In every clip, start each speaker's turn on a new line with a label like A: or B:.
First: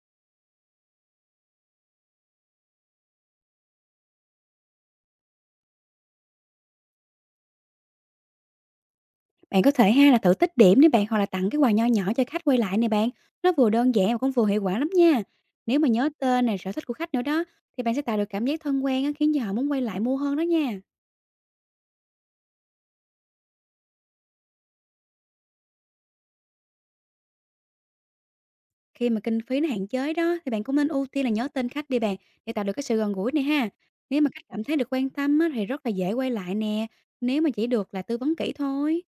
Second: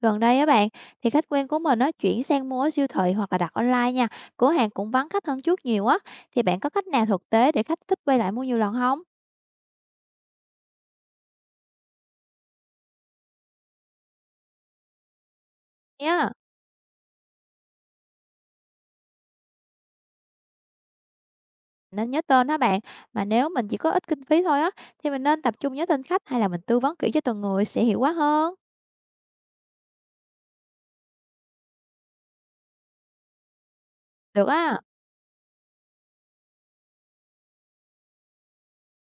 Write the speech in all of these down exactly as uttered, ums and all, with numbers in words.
A: Gần đây á bạn, thì khách quen của mình nó chuyển sang mua ở siêu thị hoặc là đặt online nha. Cửa hàng cũng vắng khách hơn trước nhiều á. Thì bạn có cách nào thực tế để khách thích quay lại mua nhiều lần không?
B: Bạn có thể ha là thử tích điểm để bạn hoặc là tặng cái quà nho nhỏ cho khách quay lại nè bạn. Nó vừa đơn giản mà cũng vừa hiệu quả lắm nha. Nếu mà nhớ
A: Nhá,
B: tên này sở thích của khách nữa đó thì bạn sẽ tạo được cảm giác thân quen á, khiến cho họ muốn quay lại mua hơn đó nha.
A: nên nhớ tên đó bạn. Mà nếu mình chỉ có ít kinh phí thôi á, thì mình nên tập trung nhớ tên khách hay là mình tư vấn kỹ cho từng người sẽ hiệu quả hơn.
B: Khi mà kinh phí nó hạn chế đó thì bạn cũng nên ưu tiên là nhớ tên khách đi bạn, để tạo được cái sự gần gũi này ha. Nếu mà khách
A: Được
B: cảm thấy
A: á,
B: được quan tâm á, thì rất là dễ quay lại nè. Nếu mà chỉ được là tư vấn kỹ thôi.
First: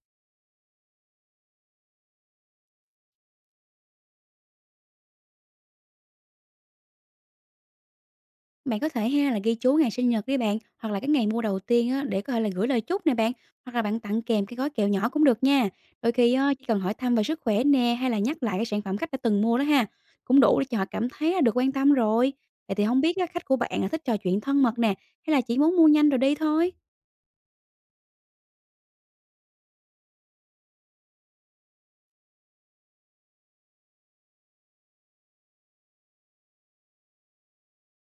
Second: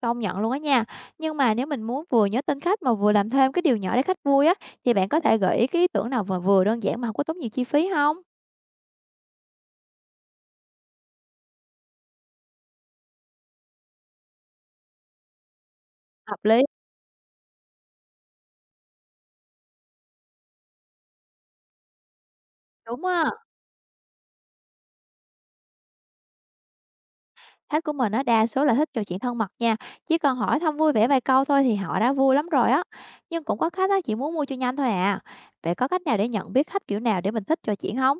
A: công nhận luôn á nha. Nhưng mà nếu mình muốn vừa nhớ tên khách mà vừa làm thêm cái điều nhỏ để khách vui á, thì bạn có thể gợi ý cái ý tưởng nào mà vừa đơn giản mà không có tốn nhiều chi phí không?
B: Bạn có thể ha là ghi chú ngày sinh nhật đi bạn, hoặc là cái ngày mua đầu tiên á, để có thể là gửi lời chúc nè bạn, hoặc là bạn tặng kèm cái gói kẹo nhỏ cũng được nha. Đôi khi
A: Hợp
B: á,
A: lý,
B: chỉ cần hỏi thăm về sức khỏe nè, hay là nhắc lại cái sản phẩm khách đã từng mua đó ha, cũng đủ để cho họ cảm thấy là được quan tâm rồi. Vậy thì không
A: đúng
B: biết á,
A: á.
B: khách của bạn là thích trò chuyện thân mật nè, hay là chỉ muốn mua nhanh rồi đi thôi.
A: Khách của mình á, đa số là thích trò chuyện thân mật nha, chỉ cần hỏi thăm vui vẻ vài câu thôi thì họ đã vui lắm rồi á. Nhưng cũng có khách á, chỉ muốn mua cho nhanh thôi à. Vậy có cách nào để nhận biết khách kiểu nào để mình thích trò chuyện không?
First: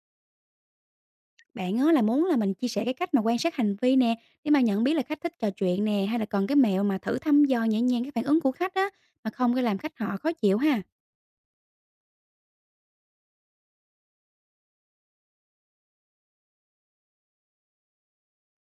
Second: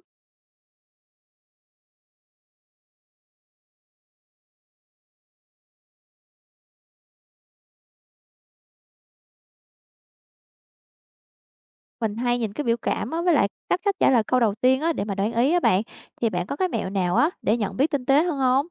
B: Bạn á, là muốn là mình chia sẻ cái cách mà quan sát hành vi nè, để mà nhận biết là khách thích trò chuyện nè, hay là còn cái mẹo mà thử thăm dò nhẹ nhàng cái phản ứng của khách á, mà không có làm khách họ khó chịu ha.
A: Mình hay nhìn cái biểu cảm á, với lại cách khách trả lời câu đầu tiên á, để mà đoán ý á bạn. Thì bạn có cái mẹo nào á, để nhận biết tinh tế hơn không?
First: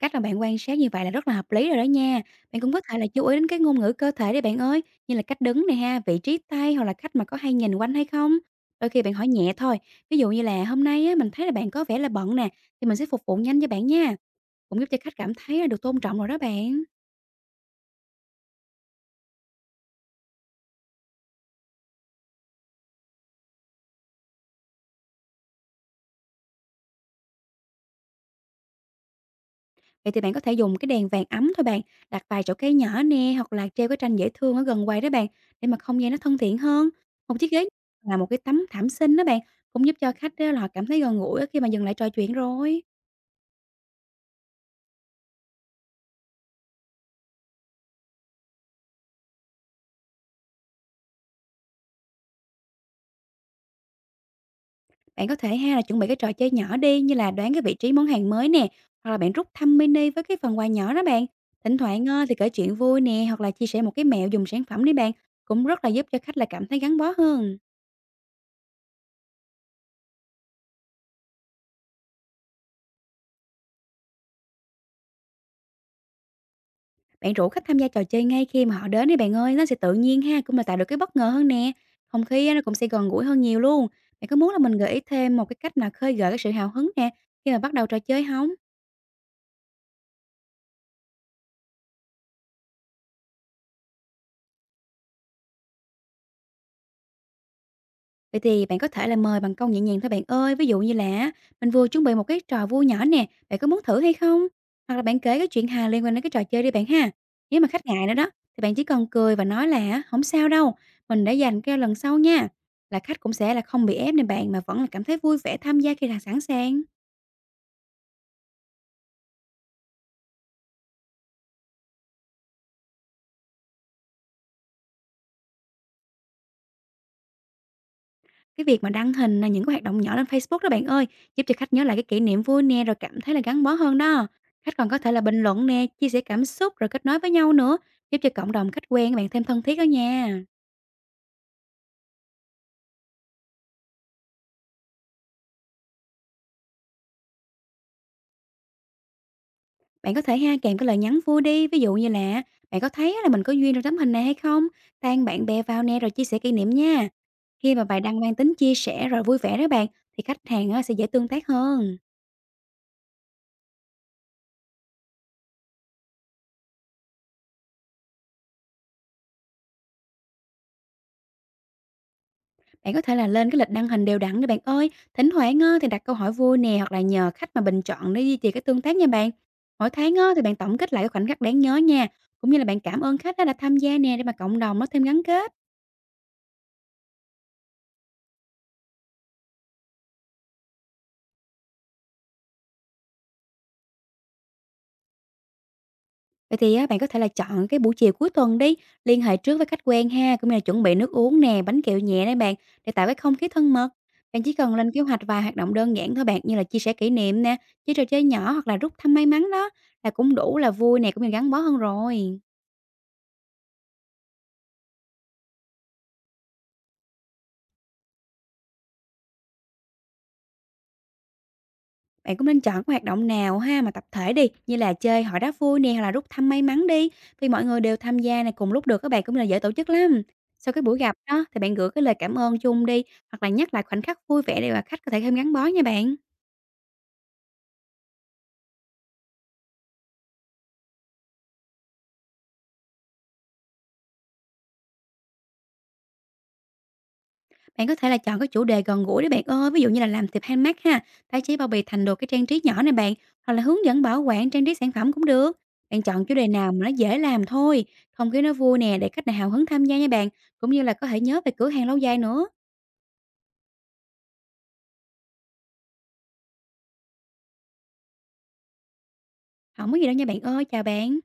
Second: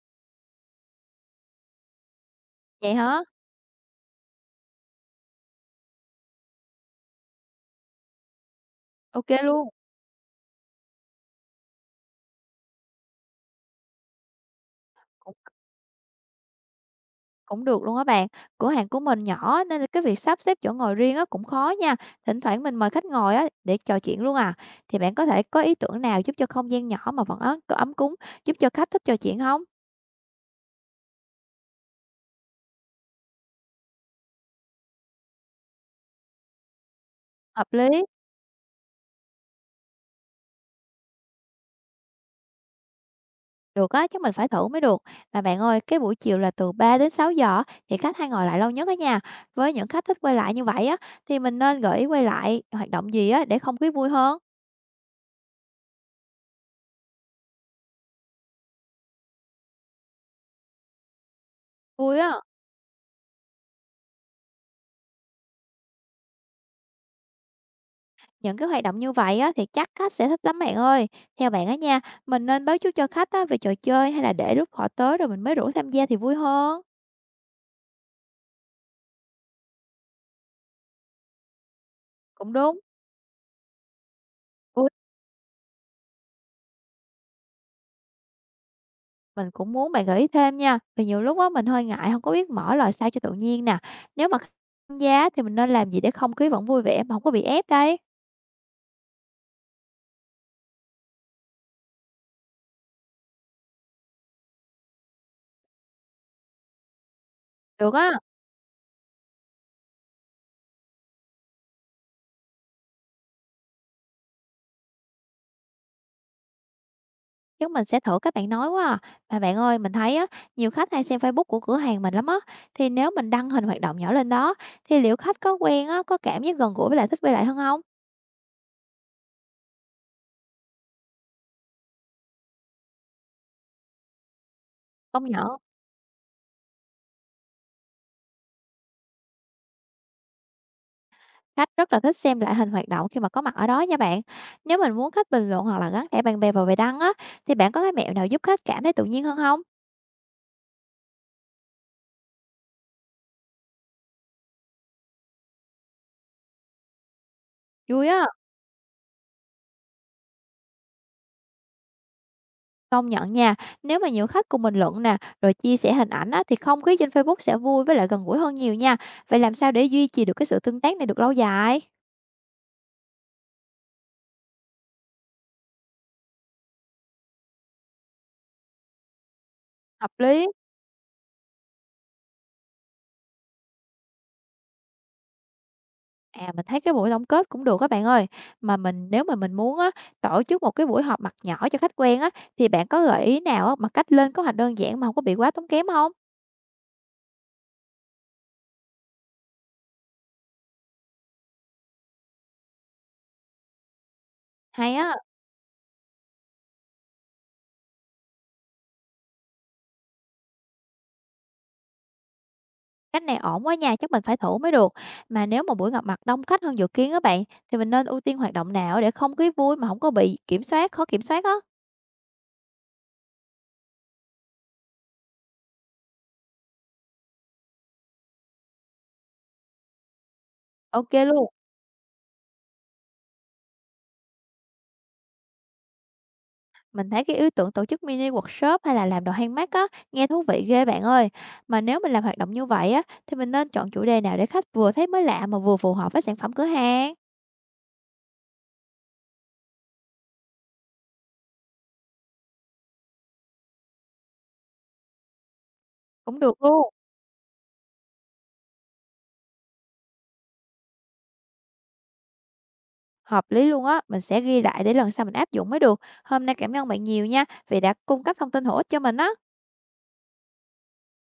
B: Cách mà bạn quan sát như vậy là rất là hợp lý rồi đó nha. Bạn cũng có
A: Vậy
B: thể là
A: hả?
B: chú ý đến cái ngôn ngữ cơ thể đi bạn ơi, như là cách đứng này ha, vị trí tay, hoặc là cách mà có hay nhìn quanh hay không. Đôi khi bạn hỏi
A: Ok
B: nhẹ
A: luôn.
B: thôi, ví dụ như là hôm nay á, mình thấy là bạn có vẻ là bận nè, thì mình sẽ phục vụ nhanh cho bạn nha. Cũng giúp cho khách cảm thấy là được tôn trọng rồi đó bạn.
A: Cũng được luôn á bạn. Cửa hàng của mình nhỏ á, nên là cái việc sắp xếp chỗ ngồi riêng á cũng khó nha. Thỉnh thoảng mình mời khách ngồi á để trò chuyện luôn à. Thì bạn có thể có ý tưởng nào giúp cho không gian nhỏ mà vẫn ấm, có ấm cúng, giúp cho khách thích trò chuyện không?
B: Vậy thì bạn có thể dùng cái đèn vàng ấm thôi bạn, đặt vài chỗ cây nhỏ nè, hoặc là treo cái tranh dễ thương ở gần quầy đó bạn, để mà không gian nó thân thiện hơn. Một chiếc ghế
A: Hợp lý.
B: là một cái tấm thảm xinh đó bạn, cũng giúp cho khách á, là họ cảm thấy gần gũi khi mà dừng lại trò chuyện rồi.
A: Được á, chắc mình phải thử mới được. Mà bạn ơi, cái buổi chiều là từ ba đến sáu giờ á, thì khách hay ngồi lại lâu nhất á nha. Với những khách thích quay lại như vậy á thì mình nên gợi ý quay lại hoạt động gì á để không khí vui hơn.
B: Bạn có thể ha là chuẩn bị cái trò chơi nhỏ đi, như là đoán cái vị trí món hàng mới nè, hoặc là bạn rút thăm mini với cái phần quà nhỏ đó bạn. Thỉnh thoảng
A: Vui
B: ờ,
A: á.
B: thì kể chuyện vui nè, hoặc là chia sẻ một cái mẹo dùng sản phẩm đi bạn, cũng rất là giúp cho khách là cảm thấy gắn bó hơn.
A: Những cái hoạt động như vậy á, thì chắc khách sẽ thích lắm bạn ơi. Theo bạn á nha, mình nên báo trước cho khách á, về trò chơi hay là để lúc họ tới rồi mình mới rủ tham gia thì vui hơn?
B: Bạn rủ khách tham gia trò chơi ngay khi mà họ đến đi bạn ơi, nó sẽ tự nhiên ha, cũng là tạo được cái bất ngờ hơn nè. Không khí
A: Cũng
B: á, nó cũng
A: đúng.
B: sẽ gần gũi hơn nhiều luôn. Bạn có muốn là mình
A: Ui,
B: gợi ý thêm một cái cách nào khơi gợi cái sự hào hứng nè, khi mà bắt đầu trò chơi không?
A: mình cũng muốn bạn gợi ý thêm nha. Vì nhiều lúc á, mình hơi ngại không có biết mở lời sao cho tự nhiên nè. Nếu mà khách tham gia thì mình nên làm gì để không khí vẫn vui vẻ mà không có bị ép đây?
B: Vậy thì bạn có thể là mời bằng câu nhẹ nhàng thôi bạn ơi, ví dụ như là mình vừa chuẩn bị một cái trò vui nhỏ nè, bạn có muốn thử hay không? Hoặc là bạn kể cái chuyện hài liên quan đến cái trò chơi đi bạn ha. Nếu mà khách
A: Được
B: ngại
A: á,
B: nữa đó, thì bạn chỉ cần cười và nói là không sao đâu, mình đã dành kêu lần sau nha. Là khách cũng sẽ là không bị ép nên bạn, mà vẫn là cảm thấy vui vẻ tham gia khi là sẵn sàng.
A: chắc mình sẽ thử các bạn nói quá à. Mà bạn ơi, mình thấy á, nhiều khách hay xem Facebook của cửa hàng mình lắm á. Thì nếu mình đăng hình hoạt động nhỏ lên đó, thì liệu khách có quen á, có cảm giác gần gũi với lại thích với lại hơn không?
B: Cái việc mà đăng hình là những cái hoạt động nhỏ lên Facebook đó bạn ơi, giúp cho khách nhớ lại cái kỷ niệm vui nè, rồi cảm thấy là gắn bó hơn đó. Khách còn có thể là
A: Công
B: bình
A: nhận,
B: luận nè, chia sẻ cảm xúc rồi kết nối với nhau nữa, giúp cho cộng đồng khách quen các bạn thêm thân thiết đó nha.
A: khách rất là thích xem lại hình hoạt động khi mà có mặt ở đó nha bạn. Nếu mình muốn khách bình luận hoặc là gắn thẻ bạn bè vào bài đăng á, thì bạn có cái mẹo nào giúp khách cảm thấy tự nhiên hơn không?
B: Bạn có thể ha kèm cái lời nhắn vui đi, ví dụ như là bạn có thấy là mình có duyên trong tấm hình này hay không? Tag bạn bè vào nè rồi chia sẻ kỷ niệm nha. Khi mà bài
A: Vui
B: đăng
A: á,
B: mang tính chia sẻ rồi vui vẻ đó bạn, thì khách hàng á, sẽ dễ tương tác hơn.
A: công nhận nha, nếu mà nhiều khách cùng bình luận nè, rồi chia sẻ hình ảnh á, thì không khí trên Facebook sẽ vui với lại gần gũi hơn nhiều nha. Vậy làm sao để duy trì được cái sự tương tác này được lâu dài?
B: Bạn có thể là lên cái lịch đăng hình đều đặn đi bạn ơi, thỉnh thoảng á, thì đặt câu hỏi vui nè, hoặc là nhờ khách mà bình chọn để duy trì cái tương tác nha bạn. Mỗi
A: Hợp
B: tháng á, thì
A: lý.
B: bạn tổng kết lại cái khoảnh khắc đáng nhớ nha, cũng như là bạn cảm ơn khách á, đã tham gia nè, để mà cộng đồng nó thêm gắn kết.
A: À, mình thấy cái buổi tổng kết cũng được các bạn ơi. Mà mình nếu mà mình muốn á, tổ chức một cái buổi họp mặt nhỏ cho khách quen á, thì bạn có gợi ý nào á, mà cách lên kế hoạch đơn giản mà không có bị quá tốn kém không?
B: Vậy thì á, bạn có thể là chọn cái buổi chiều cuối tuần đi, liên hệ trước với khách quen ha, cũng như là chuẩn bị nước uống nè, bánh kẹo nhẹ đấy bạn, để tạo cái không khí thân mật. Bạn chỉ cần lên
A: Hay
B: kế
A: á,
B: hoạch vài hoạt động đơn giản thôi bạn, như là chia sẻ kỷ niệm nè, chơi trò chơi nhỏ, hoặc là rút thăm may mắn đó, là cũng đủ là vui nè, cũng như gắn bó hơn rồi.
A: cách này ổn quá nha, chắc mình phải thử mới được. Mà nếu mà buổi gặp mặt đông khách hơn dự kiến á bạn, thì mình nên ưu tiên hoạt động nào để không khí vui mà không có bị kiểm soát, khó kiểm soát á?
B: Bạn cũng nên chọn cái hoạt động nào ha mà tập thể đi, như là chơi hỏi đá vui nè, hoặc là rút thăm may mắn đi, vì mọi người đều tham gia này cùng lúc được các bạn, cũng là dễ tổ chức lắm. Sau cái buổi
A: Ok
B: gặp đó
A: luôn.
B: thì bạn gửi cái lời cảm ơn chung đi, hoặc là nhắc lại khoảnh khắc vui vẻ để mà khách có thể thêm gắn bó nha bạn.
A: Mình thấy cái ý tưởng tổ chức mini workshop hay là làm đồ handmade á, nghe thú vị ghê bạn ơi. Mà nếu mình làm hoạt động như vậy á, thì mình nên chọn chủ đề nào để khách vừa thấy mới lạ mà vừa phù hợp với sản phẩm cửa hàng.
B: Bạn có thể là chọn cái chủ đề gần gũi để bạn ơi, ví dụ như là làm thiệp handmade ha, tái chế bao bì thành đồ cái trang trí nhỏ này bạn, hoặc là hướng dẫn bảo quản trang trí sản phẩm cũng được. Bạn chọn chủ
A: Cũng
B: đề
A: được
B: nào mà nó
A: luôn.
B: dễ làm thôi, không khí nó vui nè để khách này hào hứng tham gia nha bạn, cũng như là có thể nhớ về cửa hàng lâu dài nữa.
A: Hợp lý luôn á, mình sẽ ghi lại để lần sau mình áp dụng mới được. Hôm nay cảm ơn bạn nhiều nha, vì đã cung cấp thông tin hữu ích cho mình á.
B: Không có gì đâu nha bạn ơi, chào bạn.